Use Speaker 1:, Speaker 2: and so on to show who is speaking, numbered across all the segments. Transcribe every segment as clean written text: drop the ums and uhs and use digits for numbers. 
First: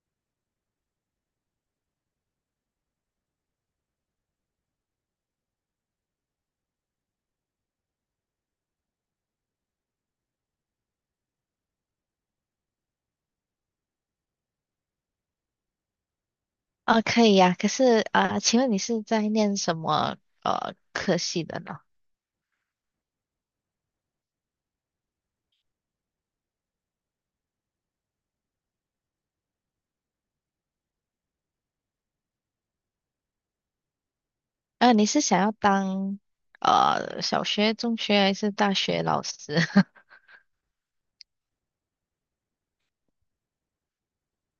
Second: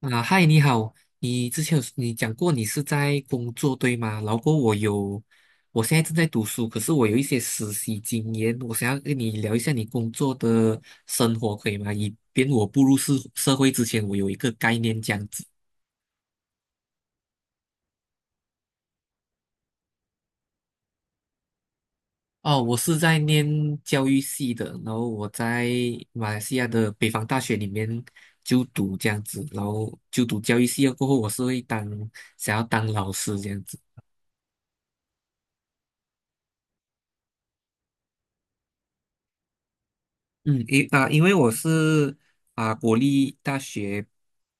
Speaker 1: 啊，嗨，你好，你之前你讲过你是在工作对吗？然后过后我现在正在读书，可是我有一些实习经验，我想要跟你聊一下你工作的生活，可以吗？以便我步入社会之前，我有一个概念这样子。
Speaker 2: 啊，可以呀、可是啊、请问你是在念什么科系的呢？
Speaker 1: 哦，我是在念教育系的，然后我在马来西亚的北方大学里面就读这样子，然后就读教育系了过后，我是想要当老师这样子。
Speaker 2: 你是想要当小学、中学还是大学老师？
Speaker 1: 嗯，因为我是国立大学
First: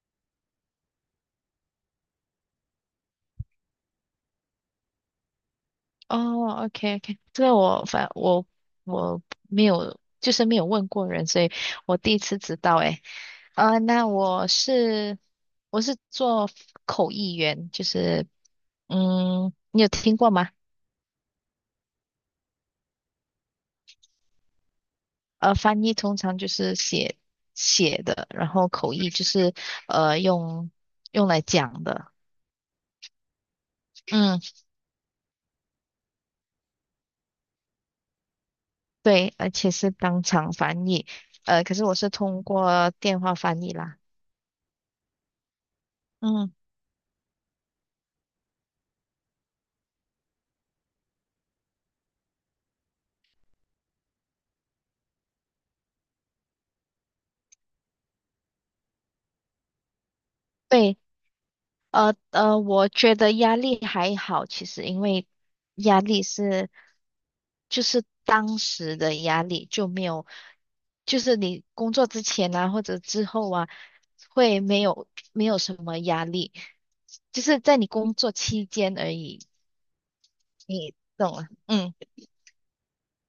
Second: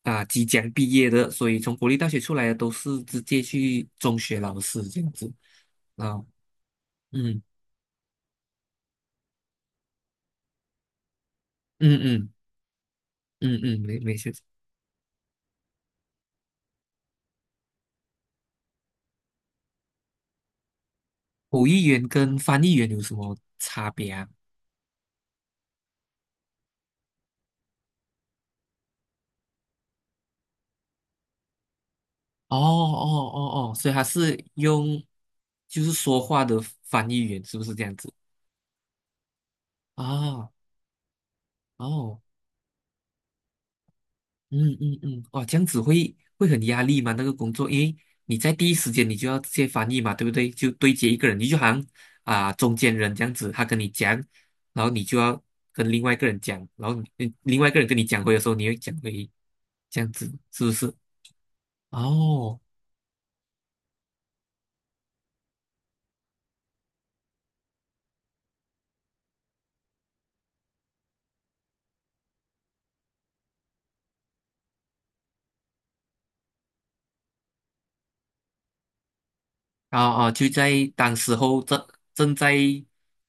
Speaker 1: 即将毕业的，所以从国立大学出来的都是直接去中学老师这样子啊，
Speaker 2: 哦，OK OK，
Speaker 1: 嗯
Speaker 2: 这个我反我我没有，就是没有问过人，所以我
Speaker 1: 嗯
Speaker 2: 第一
Speaker 1: 嗯
Speaker 2: 次知道诶。
Speaker 1: 嗯嗯，没
Speaker 2: 那
Speaker 1: 没事。
Speaker 2: 我是做口译员，就是你有听过吗？
Speaker 1: 口译员跟翻译员有什么差别啊？
Speaker 2: 翻译通常就是写的，然后口译就是呃用用来讲的。
Speaker 1: 哦哦哦哦，所以他
Speaker 2: 嗯，
Speaker 1: 是就是说话的翻译员，是不是这样子？
Speaker 2: 对，而且是当
Speaker 1: 啊
Speaker 2: 场翻译。可是我是
Speaker 1: 哦，
Speaker 2: 通过电话翻译啦。
Speaker 1: 嗯嗯嗯，哇，这样子会
Speaker 2: 嗯，
Speaker 1: 很压力吗？那个工作，因为你在第一时间你就要直接翻译嘛，对不对？就对接一个人，你就好像中间人这样子，他跟你讲，然后你就要跟另外一个人讲，然后你另外一个人跟你讲回的时候，你会讲回，这样子是不是？
Speaker 2: 对。
Speaker 1: 哦，
Speaker 2: 我觉得压力还好，其实因为压力是就是当时的压力就没有，就是你工作之前啊或者之后啊，会没有什么压力，就是在你工作期间而已，
Speaker 1: 啊啊，就在
Speaker 2: 你
Speaker 1: 当
Speaker 2: 懂
Speaker 1: 时
Speaker 2: 吗？
Speaker 1: 候正
Speaker 2: 嗯，
Speaker 1: 正在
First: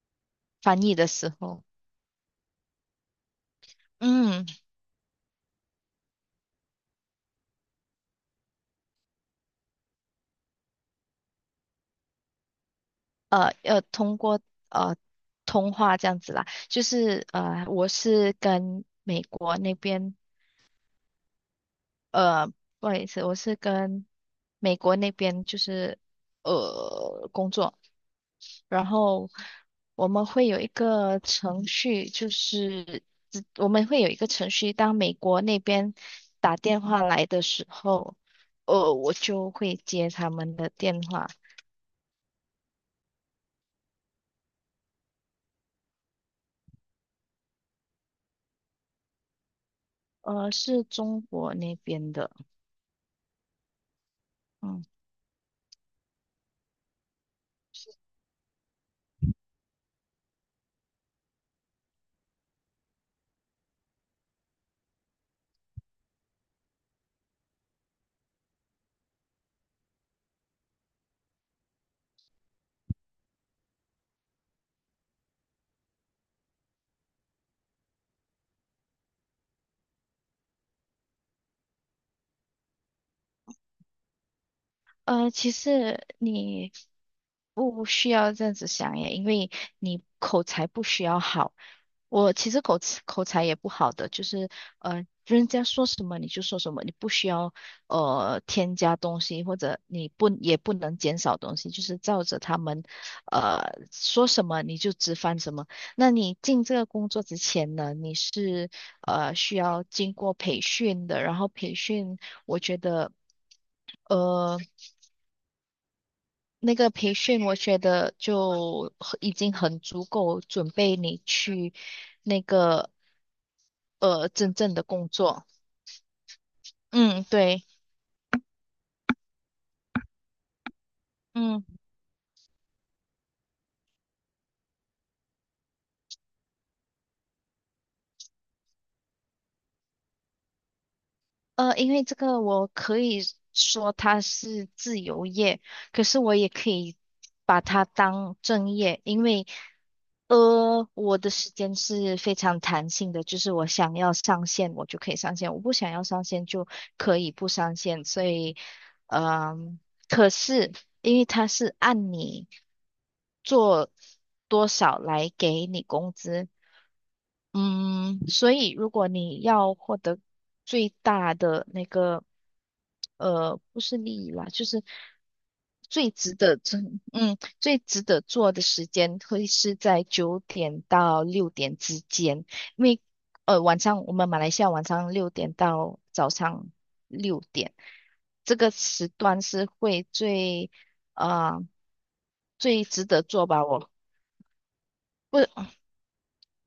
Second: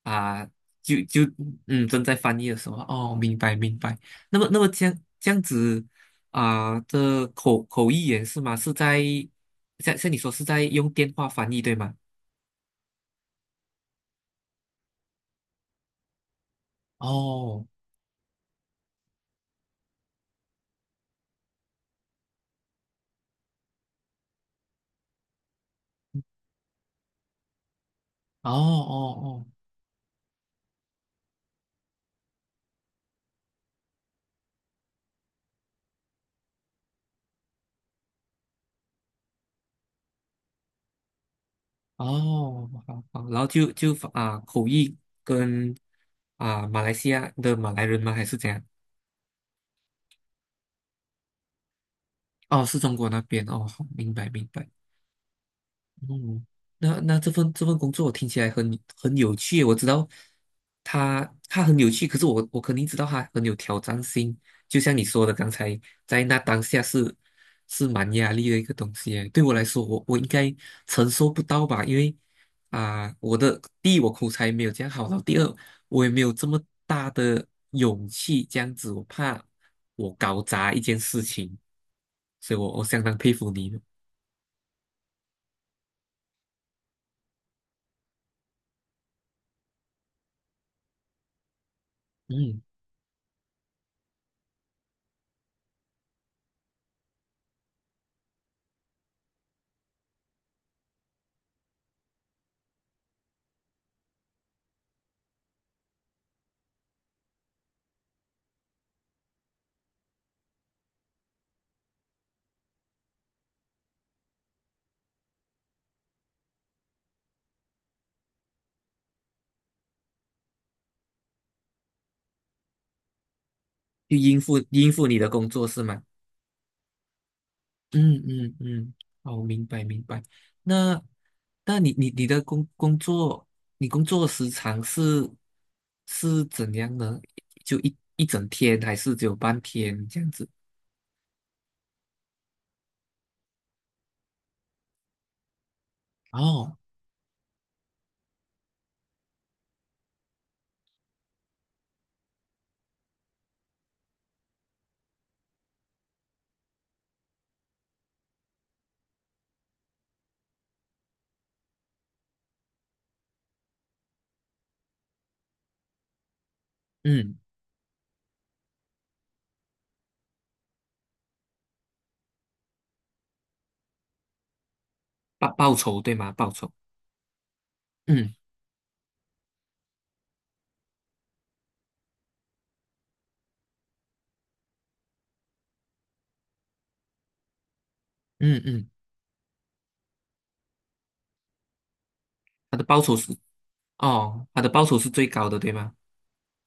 Speaker 1: 啊，
Speaker 2: 翻译
Speaker 1: 就
Speaker 2: 的
Speaker 1: 就
Speaker 2: 时候，
Speaker 1: 嗯正在翻译的时候，哦，明白明白。那
Speaker 2: 嗯，
Speaker 1: 么那么这样子这口译员是吗？是在像你说是在用电话翻译对吗？
Speaker 2: 要通过呃通话这样子啦，就是
Speaker 1: 哦
Speaker 2: 我是跟美国那边。呃，不好意思，我是跟美国那边就是工作，
Speaker 1: 哦
Speaker 2: 然后
Speaker 1: 哦
Speaker 2: 我们会有一个程序，就是我们会有一个程序，当美国那边打电话来的时候，我就会接他们的电话，
Speaker 1: 哦哦，好好，然后就就啊口译跟马来西亚的马来人吗？还是怎样？
Speaker 2: 是中国那边的，
Speaker 1: 哦，是中国那边哦，好，明白明白。
Speaker 2: 嗯。
Speaker 1: 嗯，那这份工作听起来很有趣，我知道他很有趣，可是我肯定知道他很有挑战性。就像你说的，刚才在那当下是蛮压力的一个东西耶对我来说，我应该承受不到吧？因为我的第一我口才没有这样好，然后第二我也没有这么大的勇气这样子，我怕我搞砸一件事情，所以我相当佩服你
Speaker 2: 其实你不需要这样子想耶，因为你口才不需要好。我其
Speaker 1: 嗯。
Speaker 2: 实口才也不好的，就是人家说什么你就说什么，你不需要添加东西，或者你不也不能减少东西，就是照着他们呃说什么你就直翻什么。那你进这个工作之前呢，你是需要经过培训的，然后培训。呃那个培训，我觉得已经很足够准备你去那个
Speaker 1: 去应
Speaker 2: 真
Speaker 1: 付
Speaker 2: 正的
Speaker 1: 应付
Speaker 2: 工
Speaker 1: 你的
Speaker 2: 作。
Speaker 1: 工作是吗？
Speaker 2: 嗯，对，
Speaker 1: 嗯嗯嗯，哦，明白明白。那
Speaker 2: 嗯。
Speaker 1: 那你的工作，你工作时长是怎样呢？就一整天，还是只有半天这样子？
Speaker 2: 因为这个我可以说它是自由业，可是我也可
Speaker 1: 哦，
Speaker 2: 以把它当正业，因为我的时间是非常弹性的，就是我想要上线我就可以上线，我不想要上线就可以不上线，所以嗯、可是因为它是按你做多少来给你工资，
Speaker 1: 嗯，
Speaker 2: 嗯，所以如果你要获得最大的那个，不是利益啦，就是
Speaker 1: 报酬
Speaker 2: 最
Speaker 1: 对吗？
Speaker 2: 值
Speaker 1: 报
Speaker 2: 得
Speaker 1: 酬，
Speaker 2: 做，最值得
Speaker 1: 嗯
Speaker 2: 做的时间会是在9点到六点之间，因为晚上我们马来西亚晚上六点到早上六点，这
Speaker 1: 嗯
Speaker 2: 个
Speaker 1: 嗯，
Speaker 2: 时段是会呃
Speaker 1: 他的
Speaker 2: 最
Speaker 1: 报
Speaker 2: 值
Speaker 1: 酬
Speaker 2: 得
Speaker 1: 是
Speaker 2: 做吧，我。
Speaker 1: 哦，他的报酬是最高的对吗？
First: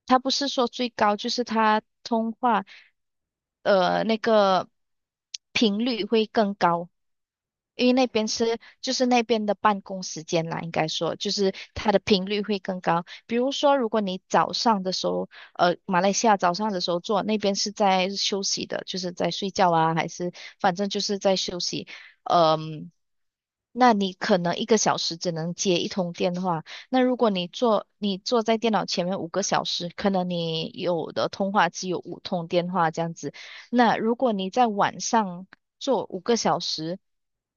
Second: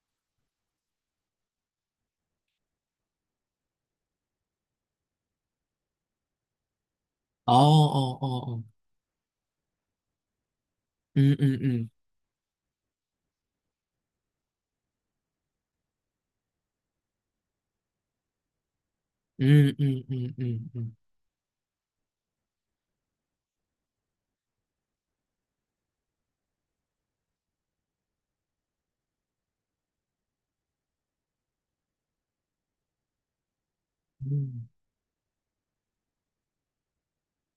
Speaker 2: 他不是说最高，就是他通话，那个频率会更高，
Speaker 1: 哦
Speaker 2: 因为那
Speaker 1: 哦哦
Speaker 2: 边是
Speaker 1: 哦，
Speaker 2: 就是那边的办公时间啦，应该说就
Speaker 1: 嗯
Speaker 2: 是
Speaker 1: 嗯嗯
Speaker 2: 它的频率会更高。比如说，如果你早上的时候，马来西亚早上的时候做，那边是在休息的，就是在睡觉
Speaker 1: 嗯
Speaker 2: 啊，
Speaker 1: 嗯
Speaker 2: 还是
Speaker 1: 嗯嗯
Speaker 2: 反正
Speaker 1: 嗯
Speaker 2: 就是在休息，呃嗯、那你可能1个小时只能接一通电话，那如果你坐在电脑前面五个小时，可能你有的通话只有五通电话这样子。那如果你在
Speaker 1: 嗯，
Speaker 2: 晚上做五个小时，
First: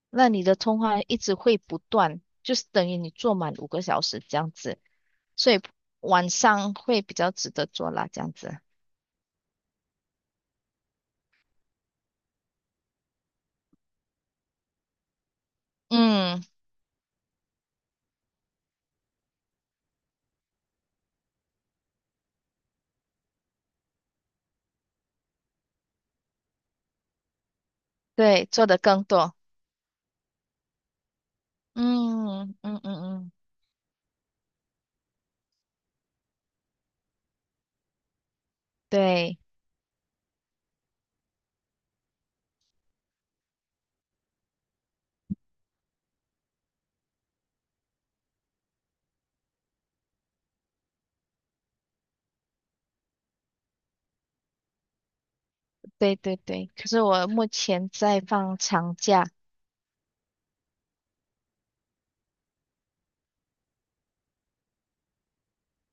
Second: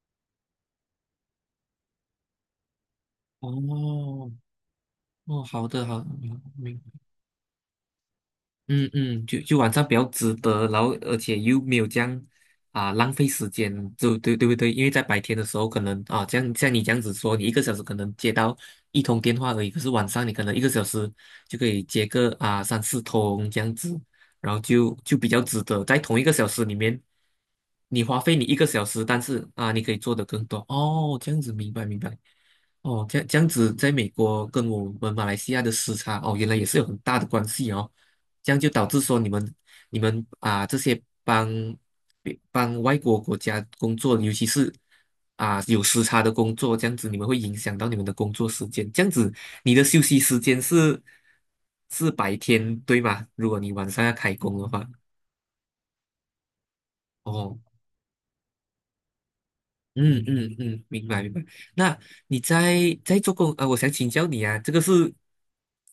Speaker 2: 那你的通话一直会不断，就是等于你坐满五个小时
Speaker 1: 哦
Speaker 2: 这样子。
Speaker 1: 哦，
Speaker 2: 所以
Speaker 1: 好的好的，
Speaker 2: 晚上
Speaker 1: 明
Speaker 2: 会比较值得做啦，这样子。
Speaker 1: 嗯嗯，就晚上比较值得，然后而且又没有这样浪费时间，就对对不对？因为在白天的时候，可能啊，
Speaker 2: 嗯，
Speaker 1: 像你这样子说，你一个小时可能接到一通电话而已，可是晚上你可能一个小时就可以接个三四通这样子，然后就比较值得，在同一个小时里面，你花费你
Speaker 2: 对，
Speaker 1: 一个
Speaker 2: 做的
Speaker 1: 小
Speaker 2: 更
Speaker 1: 时，但
Speaker 2: 多。
Speaker 1: 是啊，你可以做的更多哦，这样子明白明白。
Speaker 2: 嗯嗯嗯
Speaker 1: 哦，这样
Speaker 2: 嗯，
Speaker 1: 这样子，在美国跟我们马来西亚的时差哦，原来也是有很大的关系哦。这样就导致说你
Speaker 2: 对
Speaker 1: 们这些帮外国国家工作，尤其是有时差的工作，这样子你们会影响到你们的工作时间。这样子你的休息时间是白天，对吗？如果你晚上要开工的话，
Speaker 2: 对对对。可是我目
Speaker 1: 哦，
Speaker 2: 前在放长假。
Speaker 1: 嗯嗯嗯，明白明白。那你在做工啊？我想请教你啊，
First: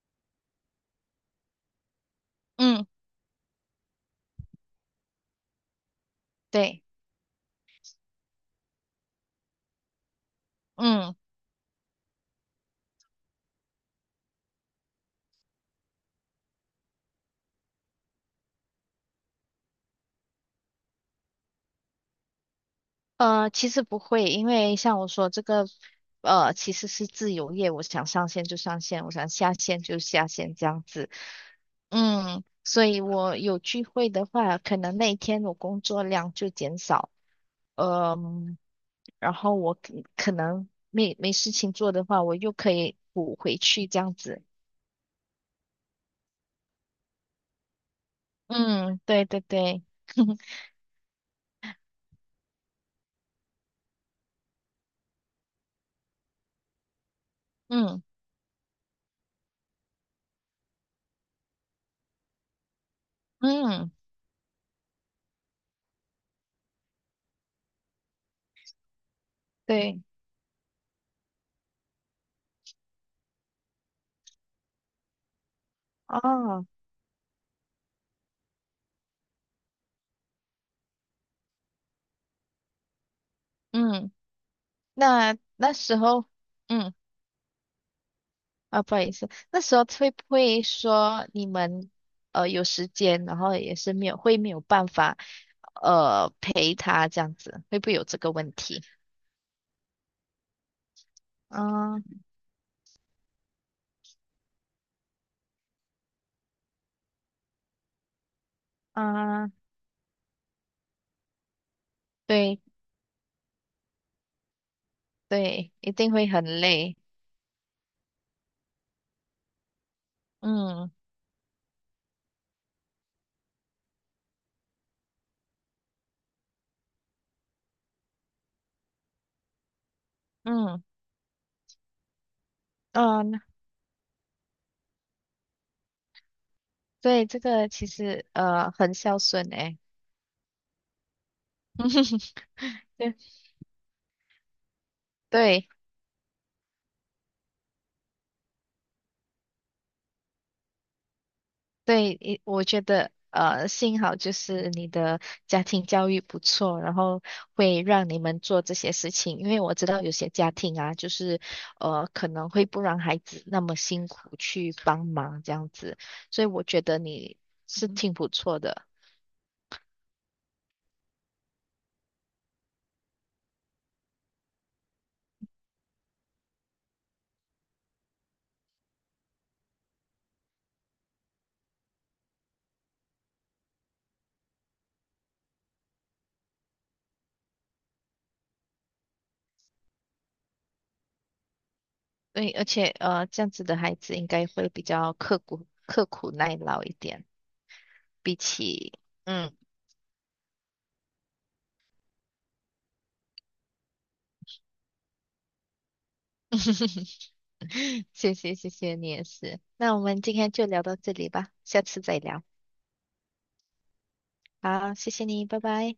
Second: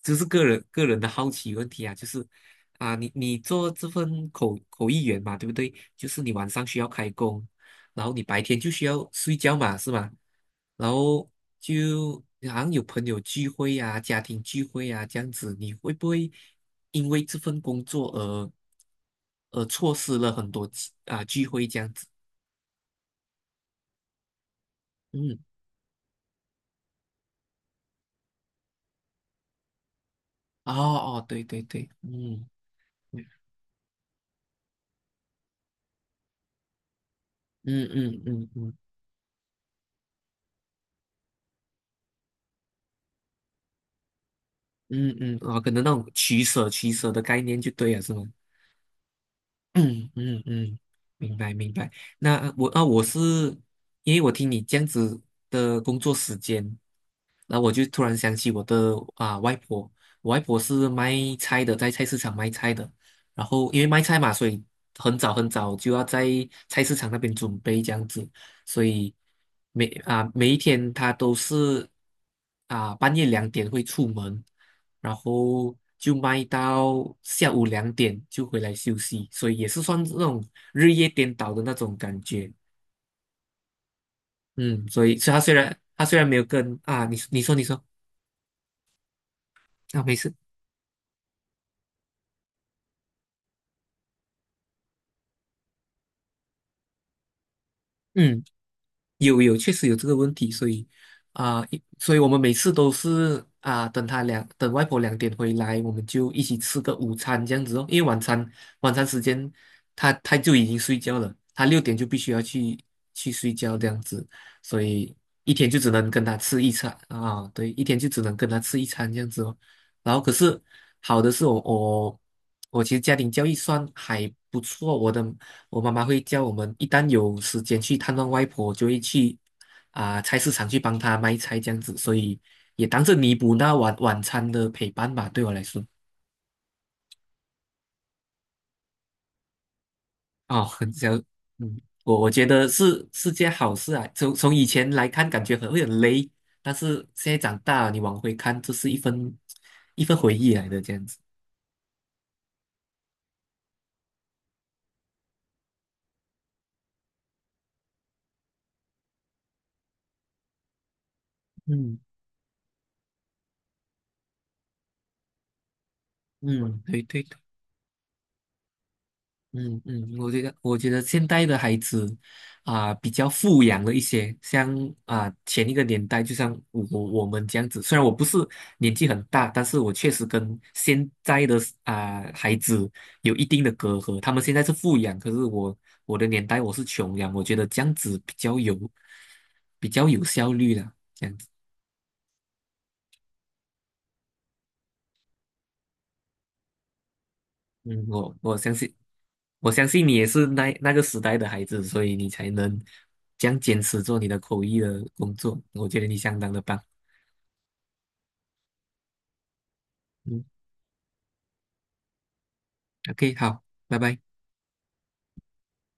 Speaker 1: 这是个人的好奇问题啊，就是
Speaker 2: 嗯，
Speaker 1: 啊，你做这份口译员嘛，对不对？就是你晚上需
Speaker 2: 对，
Speaker 1: 要开工，然后你白天就需要睡觉嘛，是吗？然
Speaker 2: 嗯。
Speaker 1: 后就好像有朋友聚会啊、家庭聚会啊这样子，你会不会因为这份工作而错失了很多聚会这样子？
Speaker 2: 其实不会，因为像我说
Speaker 1: 嗯。
Speaker 2: 这个，其实是自由业，我想上线就上线，我想下线就下线这
Speaker 1: 哦
Speaker 2: 样子。
Speaker 1: 哦，对对对，
Speaker 2: 嗯，
Speaker 1: 嗯
Speaker 2: 所以
Speaker 1: 嗯
Speaker 2: 我有聚会的话，可能那一天我工作量就减少，
Speaker 1: 嗯嗯
Speaker 2: 嗯，
Speaker 1: 嗯
Speaker 2: 然后我可能没事情做的话，我又可以补回去这样子。
Speaker 1: 嗯嗯，哦，可能那种取舍的概念就对了，是吗？
Speaker 2: 嗯，对对对，
Speaker 1: 嗯嗯 嗯，明白明白。那我是因为我听你这样子的工作时间，那我就突
Speaker 2: 嗯
Speaker 1: 然想起我的外婆，我外婆是卖菜的，在菜市场卖菜的。然后因为
Speaker 2: 嗯，
Speaker 1: 卖菜嘛，所以很早很早就要在菜市场那边准备这样子。所以每
Speaker 2: 对，
Speaker 1: 啊每一天他都是半夜两点会出门，然后就卖
Speaker 2: 哦，
Speaker 1: 到下午两点就回来休息，所以也是算那种日夜颠倒的那种感觉。
Speaker 2: 嗯，
Speaker 1: 嗯，所以
Speaker 2: 那
Speaker 1: 他虽
Speaker 2: 那
Speaker 1: 然
Speaker 2: 时
Speaker 1: 他虽
Speaker 2: 候。
Speaker 1: 然没有跟，
Speaker 2: 嗯。
Speaker 1: 你你说你说
Speaker 2: 啊，不好意思，那时候
Speaker 1: 啊，
Speaker 2: 会
Speaker 1: 没
Speaker 2: 不
Speaker 1: 事，
Speaker 2: 会说你们有时间，然后也是没有会没有办法陪他这样子，会不会有这个
Speaker 1: 嗯。
Speaker 2: 问题？
Speaker 1: 有有，确实有这个问题，所以
Speaker 2: 嗯
Speaker 1: 所以我们每次都是等外婆两点回来，我们就一起吃个午餐这样子哦。因为晚餐时间
Speaker 2: 嗯，
Speaker 1: 他就已经睡觉了，他6点就必须要
Speaker 2: 对
Speaker 1: 去睡觉这样子，所以一天
Speaker 2: 对，
Speaker 1: 就
Speaker 2: 一
Speaker 1: 只能
Speaker 2: 定
Speaker 1: 跟
Speaker 2: 会
Speaker 1: 他
Speaker 2: 很
Speaker 1: 吃一餐
Speaker 2: 累。
Speaker 1: 啊、对，一天就只能跟他吃一餐这样子哦。然后可是
Speaker 2: 嗯
Speaker 1: 好的是我其实家庭教育算还不错，我妈妈会叫我们一旦有时间去探望外婆，就会去菜市场去
Speaker 2: 嗯
Speaker 1: 帮她卖菜这样子，所以也当是弥
Speaker 2: 嗯，
Speaker 1: 补那晚餐的陪伴吧，对我来说。
Speaker 2: 对，这个其实很孝顺诶。
Speaker 1: 哦，很想，嗯，我觉得是
Speaker 2: 对
Speaker 1: 件好事啊。从以前来看，感觉
Speaker 2: 对。
Speaker 1: 很会很累，但是现在长大了，你往回看，这是一份回忆来的这样子。
Speaker 2: 对，我觉得幸好就是你的家庭教育不错，然后会让你们做这些事情。因为我知道有些家庭啊，就是
Speaker 1: 嗯
Speaker 2: 可能会不让孩子那么辛苦去帮忙这样子，所以我
Speaker 1: 嗯，
Speaker 2: 觉得
Speaker 1: 对对对。
Speaker 2: 你是挺不错的。
Speaker 1: 嗯嗯，我觉得现代的孩子比较富养了一些，像前一个年代，就像我们这样子，虽然我不是年纪很大，但是我确实跟现在的孩子有一定的隔阂。他们现在是富养，可是我的年代我是穷养，我觉得这样子比较有效率的。
Speaker 2: 对，而且这样子的孩子应该会比较刻苦耐劳一点，
Speaker 1: 嗯，
Speaker 2: 比
Speaker 1: 我相信，
Speaker 2: 起嗯，
Speaker 1: 我相信你也是那个时代的孩子，所以你才能这样坚持做你的口译的工作。我觉得你相当的棒。
Speaker 2: 谢谢谢谢你也是。那我们今
Speaker 1: 嗯
Speaker 2: 天就聊到这里吧，下次再聊。
Speaker 1: ，OK，好，拜拜。
Speaker 2: 好，谢谢你，拜拜。